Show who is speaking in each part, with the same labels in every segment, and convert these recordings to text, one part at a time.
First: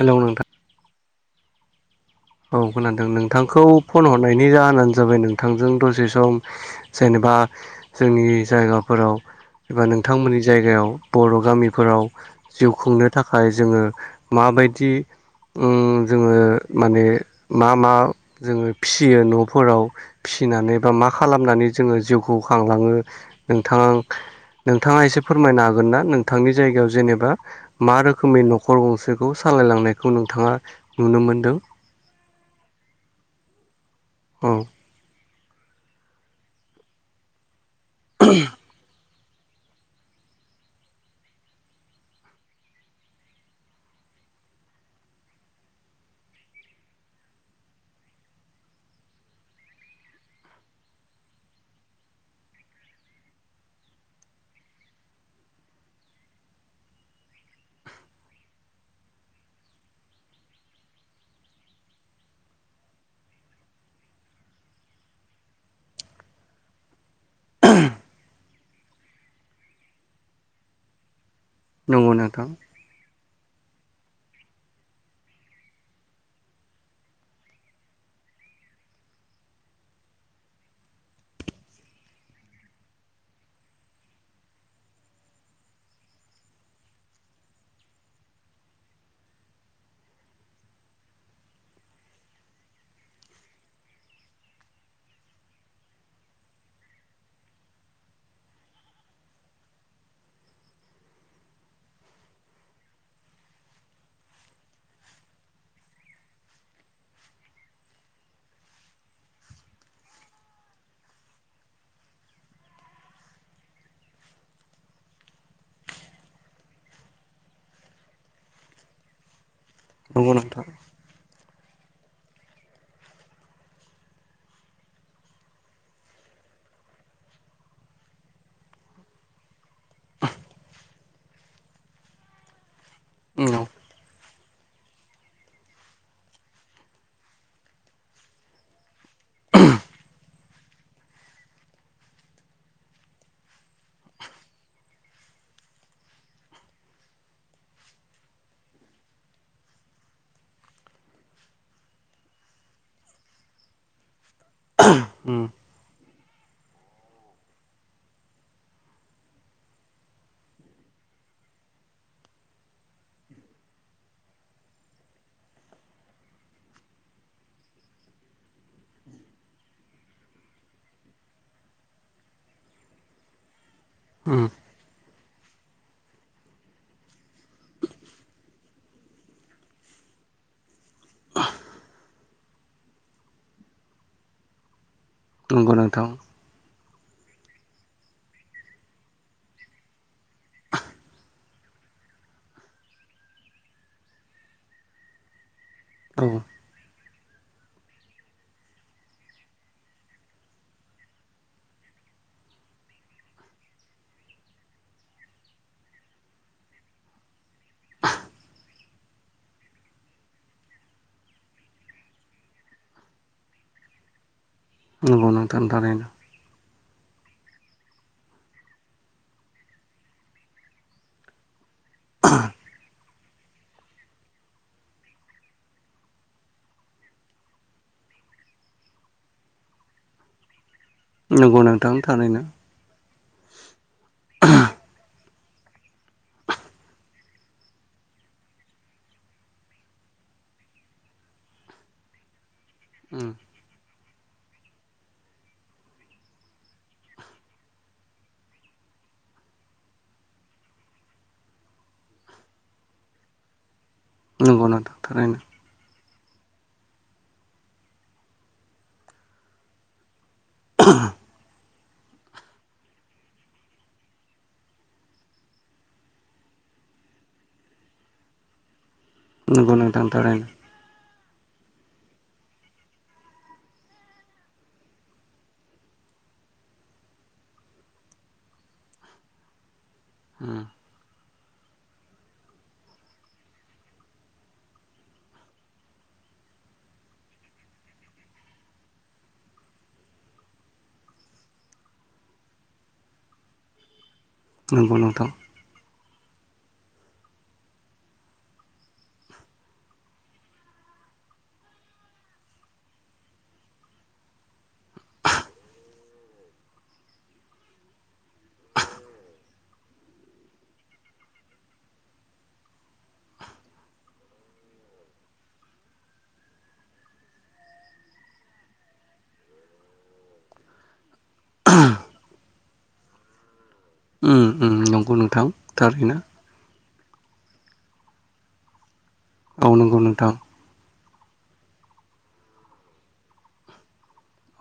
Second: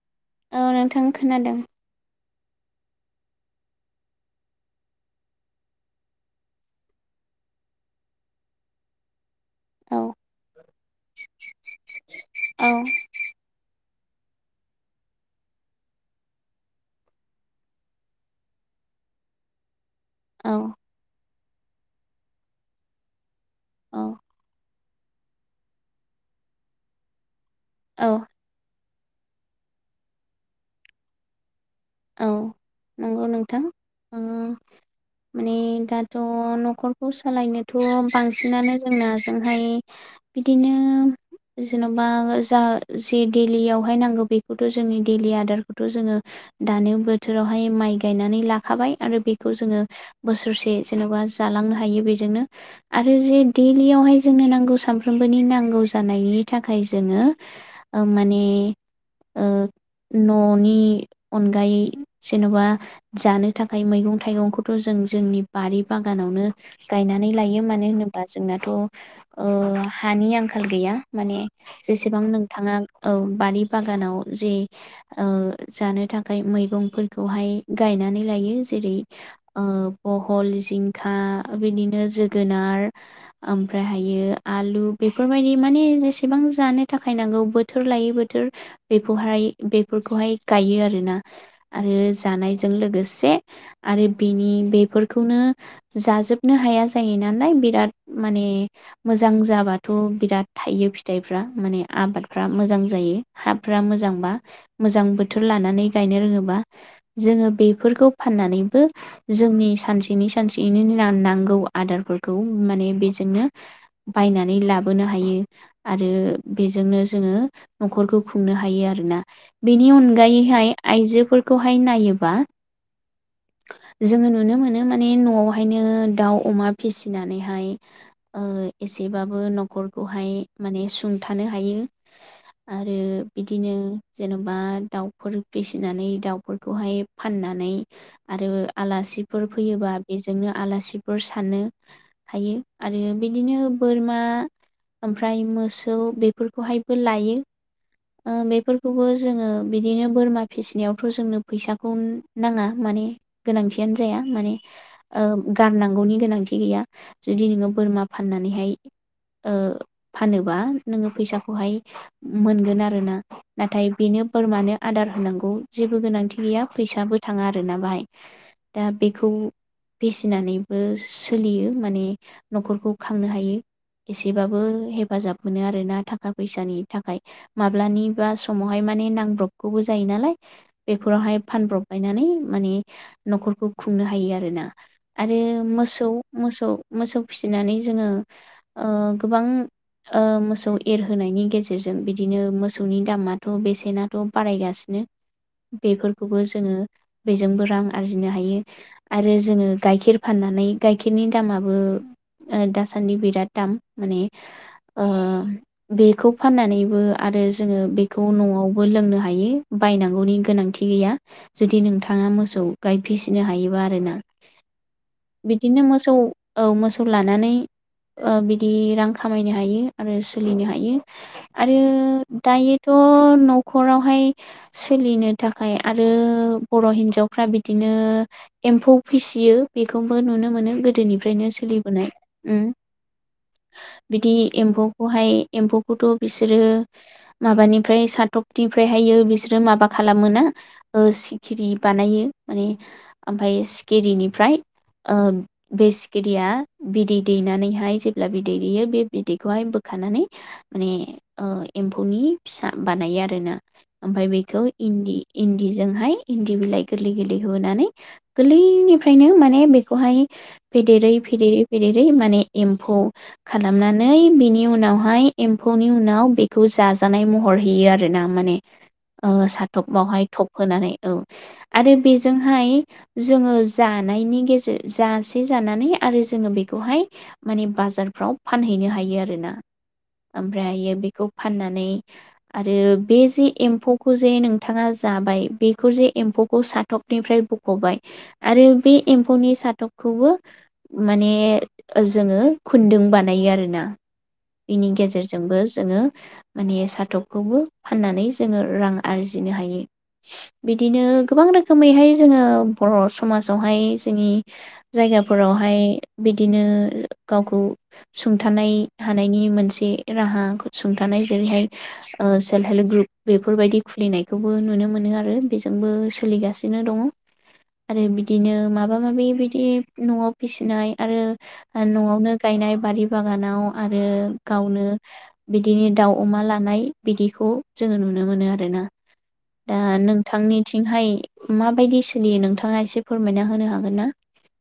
Speaker 1: Hello नोंथां।
Speaker 2: औ नोंथां खोनादों।
Speaker 1: औ खोनादों। नोंथांखौ फन हरनायनि जाहोनानो जाबाय नोंथांजों दसे सम जेने बा जोंनि जायगाफोराव एबा
Speaker 2: औ
Speaker 1: नों थांमोननि जायगायाव बर' गामिफोराव
Speaker 2: औ
Speaker 1: जिउ खुंनो थाखाय जोङो माबायदि उम जोङो माने मा मा जोङो फियो न'फोराव
Speaker 2: औ
Speaker 1: फिसिनानै बा मा खा खालामनानै जोङो जिउखौ खांलाङो नोंथां
Speaker 2: औ
Speaker 1: नोंथाङा एसे फोरमायना हागोन ना नोंथांनि जायगायाव जेनेबा मा
Speaker 2: औ
Speaker 1: रोखोमनि न'खर गंसेखौ सालायलांनायखौ नोंथाङा नुनो मोनदों।
Speaker 2: औ नंगौ नोंथां ओ
Speaker 1: अ
Speaker 2: माने दाथ' न'खरखौ सालायनोथ' बांसिनानो जोंना जोंहाय बिदिनो जेन'बा जा जे दैलियावहाय नांगो बेखौथ' जोंनि दैलि आदारखौथ' जोङो दानो बोथोरावहाय माइ गायनानै लाखाबाय आरो बेखौ जोङो बोसोरसे जेन'बा जाला लांनो हायो बेजोंनो आरो जे दैलियावहाय जोंनो नांगौ सानफ्रोमबोनि नांगौ जानायनि था खाय जोङो ओ माने ओ न'नि अनगायै जेन'बा जानो थाखाय मैगं थाइगंखौथ' जों जोंनि बारि बागानाव नो गायनान नै लायो मानो होनोबा जोंनाथ' ओ हानि आंखाल गैया माने
Speaker 1: नंगौ
Speaker 2: जेसेबां
Speaker 1: नोंथां
Speaker 2: नोंथाङा औ बारि बागानाव जे ओ जानो थाखाय मैगंफोरखौहाय गायनानै लायो जेरै ओ बहल जिंखा आ बिदिनो जोगोनार ओमफ्रायहायो आलु बेफोर बायदि माने जेसेबां जानो थाखाय नांगौ बोथोर लायै बोथोर बेखौहाय बेफोरखौहाय गायो आरो ना आरो जानायजों लोगोसे आरो बेनि बेफोरखौनो जाजोबनो हाया जायो नालाय बिराद माने मोजां जाबाथ' बिराद थायो फि- थाइफ्रा माने आबादफ्रा मोजां जायो हाफ्रा मोजांबा मोजां बोथोर लानानै गायनो रोङोबा जोङो बेफोरखौ फनानैबो जोंनि सानसेनि सानसे ना नांगौ आदारफोरखौ माने बेजोंनो बायनानै लाबोनो हायो आरो बेजोंनो जोङो न'खरखौ खुंनो हायो आरोना बेनि
Speaker 1: नंगौ नोंथां
Speaker 2: अनगायैहाय आइजोफोरखौहाय नायोबा
Speaker 1: [inaudible]
Speaker 2: जोङो नुनो मोनो माने न'आवहायनो दाउ अमा फिसिनानैहाय एसेबाबो न'खरखौहाय माने सुंथानो हायो आरो
Speaker 1: औ
Speaker 2: बिदिनो जेन'बा दाउफोर फिसिनानै दाउफोरखौहाय फाननानै आरो आलासिफोर फैयोबा बेजोंनो आलासिफोर सानो हायो आरो बिदिनो बोरमा ओमफ्राय मोसौ बेफोरखौहायबो लायो ओ बेफोरखौबो जोङो बिदिनो बोरमा फिसिनायावथ' जोंनो फैसाखौ नाङा माने गोनांथियानो जाया माने ओ
Speaker 1: उम
Speaker 2: गारनांगौनि गोनांथि गैया जुदि नोङो बोरमा फाननानैहाय ओफानोबा नोङो फैसाखौहाय मोनगोन आरोना नाथाय बेनो बोरमानो आदार होनांगौ औ जेबो गोनांथि गैया फैसाबो थाङा आरोना बाहाय दा बेखौ फिसिनानैबो सोलियो माने न'खरखौ खांनो हायो
Speaker 1: उम
Speaker 2: एसेबाबो हेफाजाब मोनो आरोना थाखा फैसानि थाखाय माब्लानिबा समावहाय माने नांब्रबगौबो जायो नालाय बेफोरावहाय फानब्रबलायनानै माने न'खरखौ खुंनो हायो आरोना आरो
Speaker 1: नंगौ नोंथां
Speaker 2: मोसौ मोसौ मोसौ फिसिनानै जोङो ओ गोबां ओ मोसौ एरहोनायनि गेजेरजों बिदिनो मोसौनि दामाथ' बेसेनाथ' बारायगासिनो
Speaker 1: औ
Speaker 2: बेफोरखौबो जोङो बेजोंबो रां आरजिनो हायो आरो जोङो गाइखेर फान- नानै गाइखेरनि दामाबो ओ दासान्दि बिराद दाम माने ओ बेखौ फाननानैबो जोङो बेखौ न'आवबो लोंनो हायो बायनां- गौनि गोनांथि गैया जुदि नोंथाङा मोसौ गाय फिसिनो हायोबा आरोना
Speaker 1: नंगौ नोंथां
Speaker 2: बिदिनो
Speaker 1: थारैनो
Speaker 2: मोसौ औ मोसौ लानानै ओ बिदि रां खामायनो हायो आरो सोलिनो हायो आरो दायोथ' अ न'खरावहाय सोलिनो थाखाय आरो बर' हिन्जावफ्रा बिदिनो एम्फौ फिसियो बेखौबो नुनो मोनो गो दोनिफ्रायनो
Speaker 1: नंगौ नोंथां
Speaker 2: सोलिबोनाय
Speaker 1: थारैनो
Speaker 2: उम बिदि एम्फौखौहाय एम्फौखौथ' बिसोरो माबानिफ्राय साथफनिफ्राय हायो बिसो रो माबा खालामो ना ओ सिखिरि बानायो माने
Speaker 1: उम
Speaker 2: ओमफ्राय सिखिरिनिफ्राय ओ बे सिखिरिया बिदै दैनानैहाय जेब्ला बिदै दैयो बे बिदैखौहाय बोखां खानानै माने ओ एम्फौनि फिसा बानायो आरोना ओमफ्राय बे
Speaker 1: नंगौ
Speaker 2: खौ
Speaker 1: नोंथां
Speaker 2: इन्दि
Speaker 1: थारैनो
Speaker 2: इन्दिजोंहाय इन्दि बिलाइ गोरलै गोरलै होनानै गोरलैनिफ्रायनो माने बेखौहाय फेदेरै फेदेरै फेदेरै माने एम्फौ खालामनानै बिनि उनावहाय एम्फौनि उनाव बेखौ जाजानाय महर हैयो आर ना माने ओ
Speaker 1: नंगौ नोंथां
Speaker 2: साथबावहाय
Speaker 1: थारैनो
Speaker 2: थब होनानै औ। आरो बेजोंहाय जोङो जानायनि गेजेर जासे जानानै आरो जोङो बेखौहाय माने बाजारफ्राव फानहैनो हायो आरोना। ओमफ्र
Speaker 1: उम
Speaker 2: बेखौ फाननानै आरो बे जे एम्फौ खौ जे नोंथाङा जाबाय बेखौ जे एम्फौखौ साथबनिफ्राय बख'बाय आरो बे एम्फौनि साथबखौबो माने जोङो खु बेनि
Speaker 1: नंगौ नोंथां
Speaker 2: गेजेरजोंबो जोङो माने साथबखौबो फाननानै जोङो रां आरजिनो हायो। बिदिनो गोबां रोखोमैहाय जोङो बर' समाजावहाय जोंनि जाय जायगाफोरावहाय बिदिनो गावखौ सुंथानाय हानायनि मोनसे राहा खौ सुंथानाय जेरैहाय सेल्फ हेल्प ग्रुप बेफोरबायदि खुलिनायखौबो नुनो मोनो आरो बेजोंबो सोलिगासिनो दङ आरो बिदिनो माबा माबि बिदि न'आव फिसिनाय आरो न'आवनो गाय गायनाय बारि बागानाव आरो
Speaker 1: उम उम
Speaker 2: गावनो
Speaker 1: नंगौ नोंथां
Speaker 2: बिदिनो दाउ
Speaker 1: थारैनो
Speaker 2: अमा लानाय बिदिखौ जोङो नुनो मोनो आरोना।
Speaker 1: औ
Speaker 2: दा
Speaker 1: नंगौ नोंथां
Speaker 2: नोंथांनिथिंहाय माबायदि सोलियो नोंथाङा एसे फोरमायना होनो हागोन ना?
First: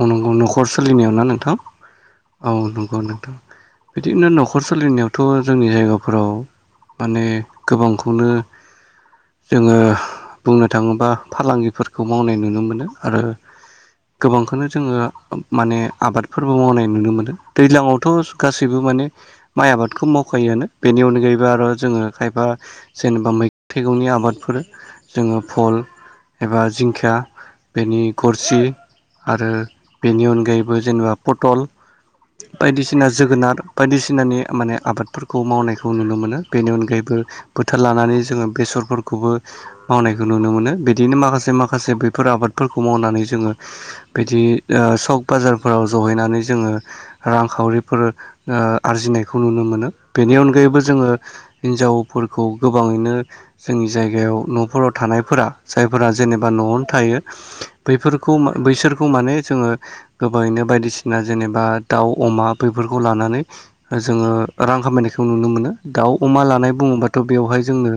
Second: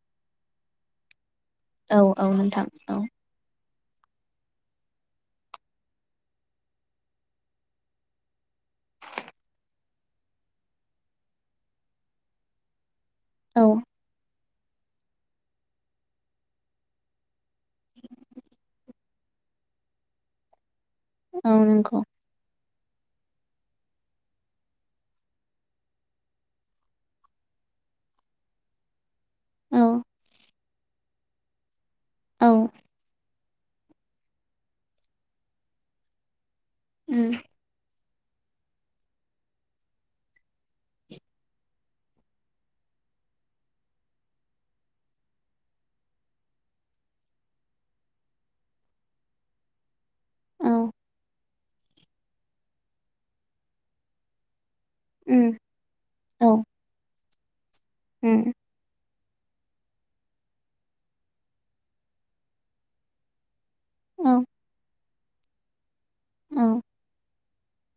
Speaker 1: औ नंगौ न'खर सोलिनायाव ना नोंथां?
Speaker 2: औ
Speaker 1: औ
Speaker 2: नोंथां
Speaker 1: नंगौ
Speaker 2: औ
Speaker 1: नोंथां। बिदिनो न'खर सोलिनायावथ' जोंनि जायगाफोराव माने गोबांखौनो जोङो बुंनो थाङोबा फालांगिफोरखौ मावनाय नुनो मोनो। आरो
Speaker 2: औ
Speaker 1: गोबां बेखौनो जोङो माने आबादफोरबो मावनाय नुनो मोनो दैज्लाांथ' गासैबो माने माइ आबादखौ मावखायोआनो बेनि अनगायैबो
Speaker 2: औ
Speaker 1: आरो जोङो
Speaker 2: नंगौ
Speaker 1: खायफा जेनेबा मै थाइगंनि आबादफोर जोङो फल एबा जिंखिया बेनि गरसि आरो
Speaker 2: औ
Speaker 1: बेनि अनगायैबो जेनेबा पटल
Speaker 2: औ
Speaker 1: बायदिसिना जोगोनार बायदिसिनानि माने आबादफोरखौ मावनायखौ नुनो मोनो बेनि अनगायैबो
Speaker 2: उम
Speaker 1: बोथोर लानानै जोङो बेसरफोरखौबो मावनायखौ नुनो मोनो बिदिनो माखासे माखासे बैफोर आबादफोरखौ मावनानै जोङो बिदि ओ सक बाजारफोराव जहैनानै जोङो रांखावरिफोर आरजि नायखौ नुनो मोनो। बेनि
Speaker 2: औ
Speaker 1: अनगायैबो जोङो हिनजावफोरखौ गोबाङैनो जोंनि जाय जायगायाव न'फोराव थानायफोरा
Speaker 2: उम
Speaker 1: जायफोरा
Speaker 2: औ
Speaker 1: जेनेबा न'आवनो थायो बैफोरखौ
Speaker 2: उम
Speaker 1: बैसोर माने जोङो गोबाङैनो बायदिसिना जेनेबा दाउ अमा बेफोरखौ लानानै जोङो
Speaker 2: औ
Speaker 1: रां खामायनायखौ नुनो मोनो। दाउ अमा
Speaker 2: औ
Speaker 1: लानाय बुङोबाथ' बेवहाय जोंनो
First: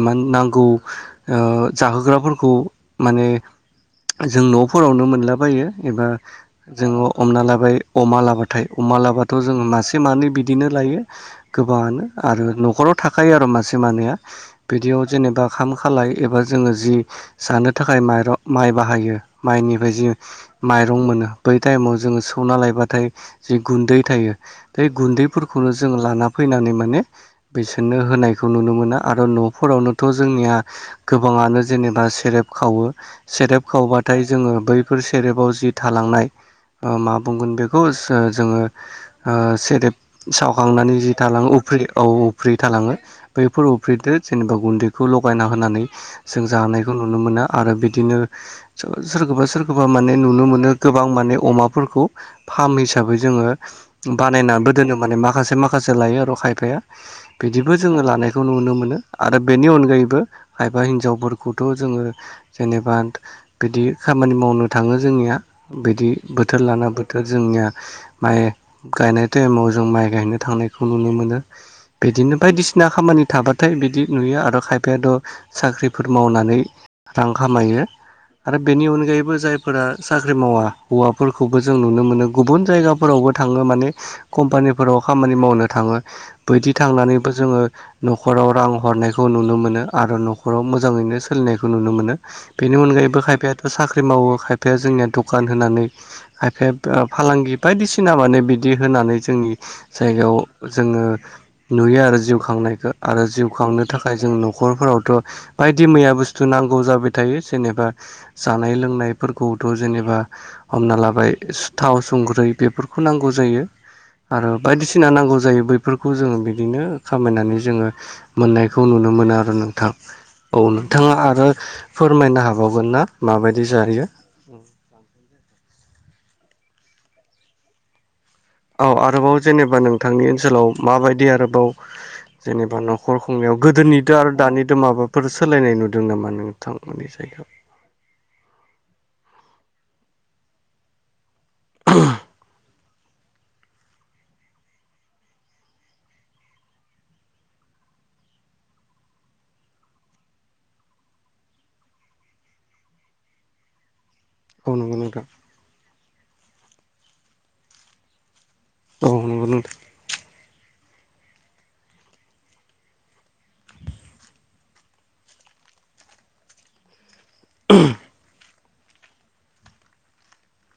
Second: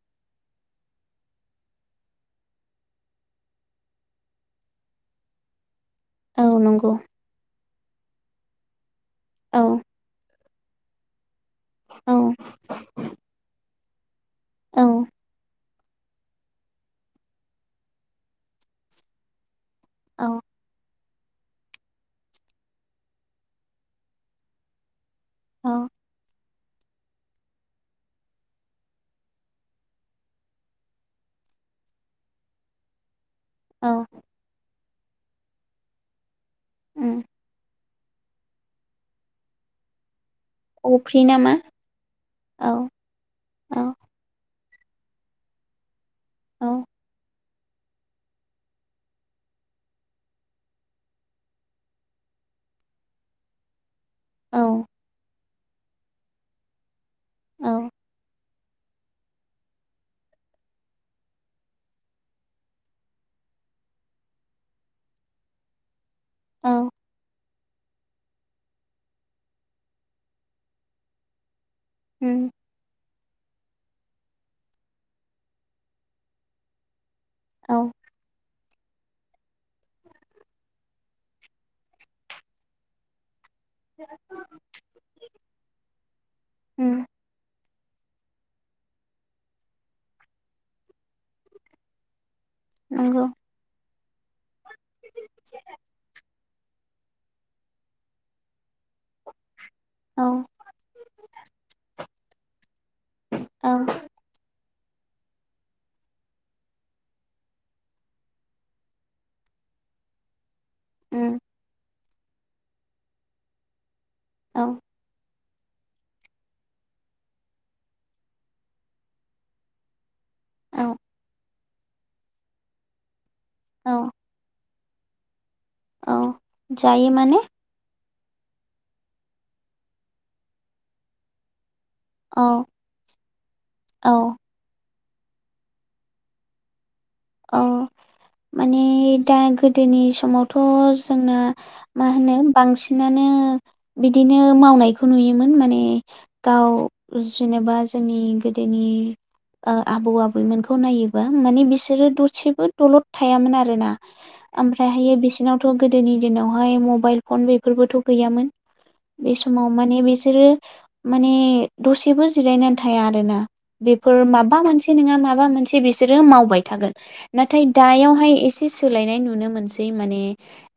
Speaker 1: इमान नांगौ ओ जाहोग्राफोरखौ माने जों न'फोरावनो मोनला फैयो एबा
Speaker 2: औ
Speaker 1: जों
Speaker 2: नंगौ
Speaker 1: हमनालाबाय अमा लाबा थाय अमालाबा होबाथ' जों
Speaker 2: औ
Speaker 1: मासे मानै बिदिनो लायो गोबाङानो
Speaker 2: औ
Speaker 1: आरो न'खराव थाखायो आरो मासे माने
Speaker 2: औ
Speaker 1: बिदियाव जेनेबा खाम खालाय एबा जों जि जानो थाखाय माइरं माइ बाहायो माइनि जि
Speaker 2: औ
Speaker 1: माइरं मोनो बै थाइमाव जोङो सौना लायबाथाय जि गुन्दै थायो बे गुन्दै बेफोरखौ
Speaker 2: औ
Speaker 1: जों लाना फैनानै माने बिसोरनो होनायखौ नुनो मोना आरो न'फोरावनोथ' जोंनिया गोबां माने जेनेबा सेरेब खावो सेरेब
Speaker 2: औ
Speaker 1: खावबाथाय जोङो बै बेफोर सेरेबाव जि थालांनाय ओ मा
Speaker 2: उम
Speaker 1: बुंगोन बेखौ जोङो ओ सोदोब सावखांनानै जि
Speaker 2: अफ्रि
Speaker 1: थालाङो
Speaker 2: नामा
Speaker 1: उफ्रि औ उफ्रि
Speaker 2: औ
Speaker 1: थालाङो बैफोर
Speaker 2: औ
Speaker 1: उफ्रिदो जेनेबा गुन्दैखौ लगायना होनानै जों
Speaker 2: औ
Speaker 1: जानायखौ नुनो मोनो। आरो बिदिनो सोरखौबा सोर खोबा माने नुनो मोनो गोबां माने अमाफोरखौ फार्म हिसाबै जोङो
Speaker 2: औ
Speaker 1: बानायनानै दोनो माने माखासे माखासे लायो आरो खायफाया बिदिबो
Speaker 2: औ
Speaker 1: जोङो लानाय बेखौ नुनो मोनो आरो बेनि अनगायैबो खायफा हिनजावफोरखौथ' जोङो जेनेबा बिदि खामानि मावनो थाङो जोंनिया बिदि बोथोर लाना
Speaker 2: औ
Speaker 1: बोथोर जोंनिया माइ गायनाय टाइमाव जों माइ गायनो थांनायखौ नुनो मोनो। बिदिनो
Speaker 2: उम
Speaker 1: बायदिसिना खामानि थाबाथाय बिदि नुयो आरो खायफायाथ' साख्रिफोर मावनानै रां खामायो
Speaker 2: औ
Speaker 1: आरो बेनि अनगायैबो जाय फोर साख्रि मावा हौवाफोरखौबो जों नुनो मोनो गुबुन जायगाफोरावबो थाङो माने कम्पानिफोराव खामानि मावनो थाङो बायदि
Speaker 2: उम
Speaker 1: थांनानैबो जोङो न'खराव रां हरनायखौ नुनो मोनो आरो न'खराव मोजाङैनो सोलिनायखौ नुनो मोनो। बेनि अनगायैबो
Speaker 2: नंगौ
Speaker 1: खायफायाथ' साख्रि मावो खायफाया जोंनिया दखान होनानै खायफाया फालांगि बायदिसिना माने बि दि होनानै जोंनि
Speaker 2: औ
Speaker 1: जायगायाव जोङो नुयो आरो जिउ खांनायखो। आरो जिउ
Speaker 2: औ
Speaker 1: खांनो थाखाय जों न'खर फोरावथ' बायदि मैया बुस्थु नांगौ जाबाय थायो जेनेबा जानाय लोंनाय फोरखौथ' जेनेबा हमना लाबाय
Speaker 2: उम
Speaker 1: सुथाव संख्रै बेफोरखौ नांगौ जायो आरो
Speaker 2: औ
Speaker 1: बायदिसिना नांगौ जायो। बैफोरखौ जोङो बिदिनो खामायनानै जोङो मोननायखौ नुनो मोनो आरो नोंथां। औ नोंथाङा आरो फोरमायनो हाबावगोन ना माबायदि जायो।
Speaker 2: औ
Speaker 1: [unintelligible]
Speaker 2: औ जायो माने
Speaker 1: औ आरोबाव जेनेबा नोंथांनि ओनसोलाव माबायदि आरोबाव
Speaker 2: औ
Speaker 1: जेनेबा न'खर खुंनायाव
Speaker 2: औ
Speaker 1: गोदोनिथ' आरो दानिथ' माबा फोर सोलायनाय नुदों नामा नोंथां?
Speaker 2: औ माने दा गोदोनि समावथ' जोंना मा होनो बांसिन नानो बिदिनो मावनायखौ नुयोमोन माने गाव जेनेबा जोंनि गोदोनि ओ आबौ आबैमोनखौ नायोबा माने बिसोरो दसेबो दलद थायामोन आरो ना।
Speaker 1: औ नंगौ
Speaker 2: ओमफ्रायहायो
Speaker 1: नोंथां
Speaker 2: बिसिनावथ' गोदोनि दिनावहाय मबाइल फन बेफोरबोथ' गैयामोन।
Speaker 1: औ
Speaker 2: बे
Speaker 1: नंगौ
Speaker 2: समाव
Speaker 1: नोंथां
Speaker 2: माने बिसोरो माने दसेबो जिरायनानै थाया आरो ना बेफोर माबा मोनसे नङा माबा मोनसे बिसोर बिसोरो मावबाय थागोन नाथाय दायावहाय एसे सोलायनाय नुनो मोनसै माने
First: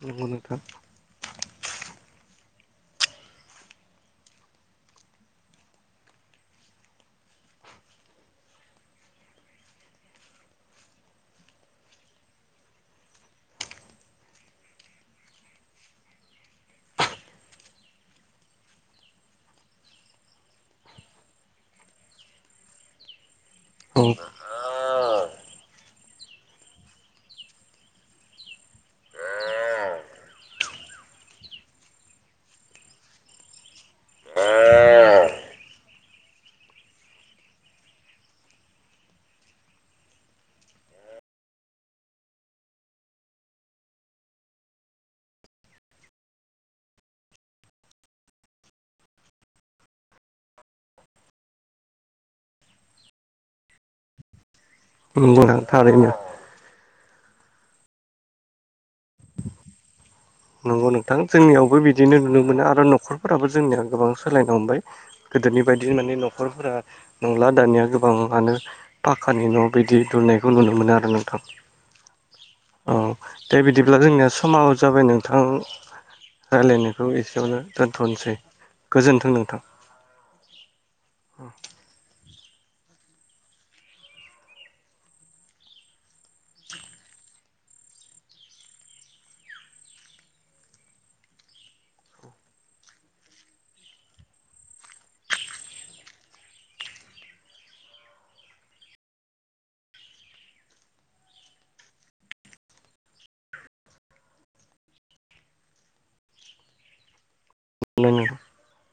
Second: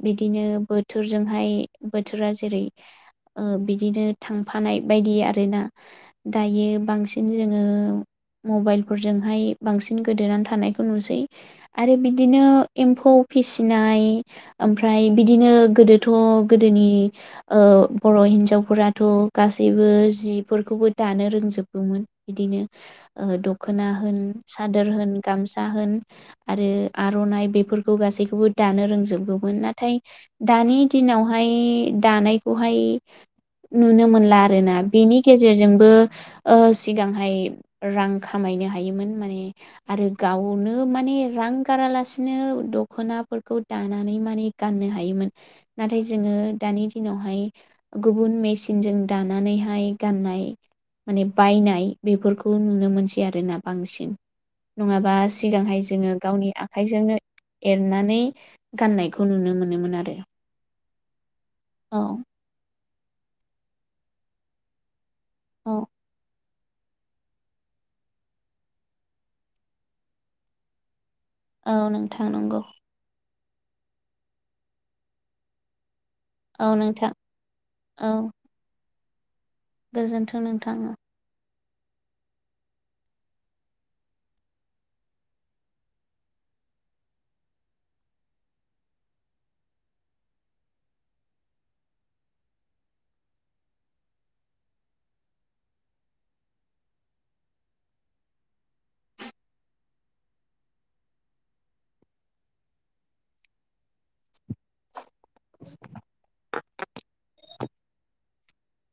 Speaker 1: नंगौ
Speaker 2: बिदिनो
Speaker 1: नोंथां
Speaker 2: बोथोरजोंहाय बोथोरा जेरै
Speaker 1: [unintelligible]
Speaker 2: ओ बिदिनो थांफानाय बायदि आरोना दायो बांसिन जोङो मबाइलफोरजोंहाय बांसिन गोदोनानै थानाय नुसै आरो बिदिनो एम्फौ फिसिनाय ओमफ्राय बिदिनो गोदोथ' गोदोनि ओ बर' हिनजावफोराथ' गासैबो जिफोरखौ बो दानो रोंजोबगौमोन इदिनो ओ दख'ना
Speaker 1: औ
Speaker 2: होन सादोर होन गामसा होन आरो आर'नाइ बेफोरखौ गासैखोबो दानो रोंजोबौमोन नाथाय दान नि दिनावहाय दानायखौहाय नुनो मोनला आरोना बेनि गेजेरजोंबो ओ सिगांहाय रां खामाय नो हायोमोन माने आरो गावनो माने रां गारालासिनो दख'नाफोरखौ दानानै माने गाननो हायोमो मोन नाथाय जोङो दानि दिनावहाय गुबुन मेचिनजों दानानैहाय गान नाय माने बायनाय बेफोरखौ नुनो मोनसै आरोना बांसिन नङाबा
Speaker 1: नंगौ नोंथां
Speaker 2: सिगांहाय
Speaker 1: थारैनो
Speaker 2: जोङो गावनि आ खाइजोंनो एरनानै गाननायखौ नुनो मोनोमोन आरो।
Speaker 1: नंगौ नोंथां जोंनियावबो
Speaker 2: औ
Speaker 1: बिदिनो नुनो मोनो आरो न'खरफोराबो जोंनिया गोबां सोलायनो हमबाय। गोदोनि
Speaker 2: औ
Speaker 1: बायदि माने न' खरफोरा नंला दानिया गोबाङानो पाकानि न' बिदि दुनायखौ नुनो मोनो आरो नों
Speaker 2: औ नोंथां नंगौ
Speaker 1: दा बिदिब्ला जोंनिया समाबो जाबाय नोंथां।
Speaker 2: औ
Speaker 1: रायलायनायखौ
Speaker 2: नोंथां
Speaker 1: एसेयावनो
Speaker 2: औ
Speaker 1: दोन्थ'नोसै गोजोन्थों नोंथां।
Speaker 2: गोजोन्थों नोंथां ओं।
Speaker 1: [unintelligible] [unintelligible]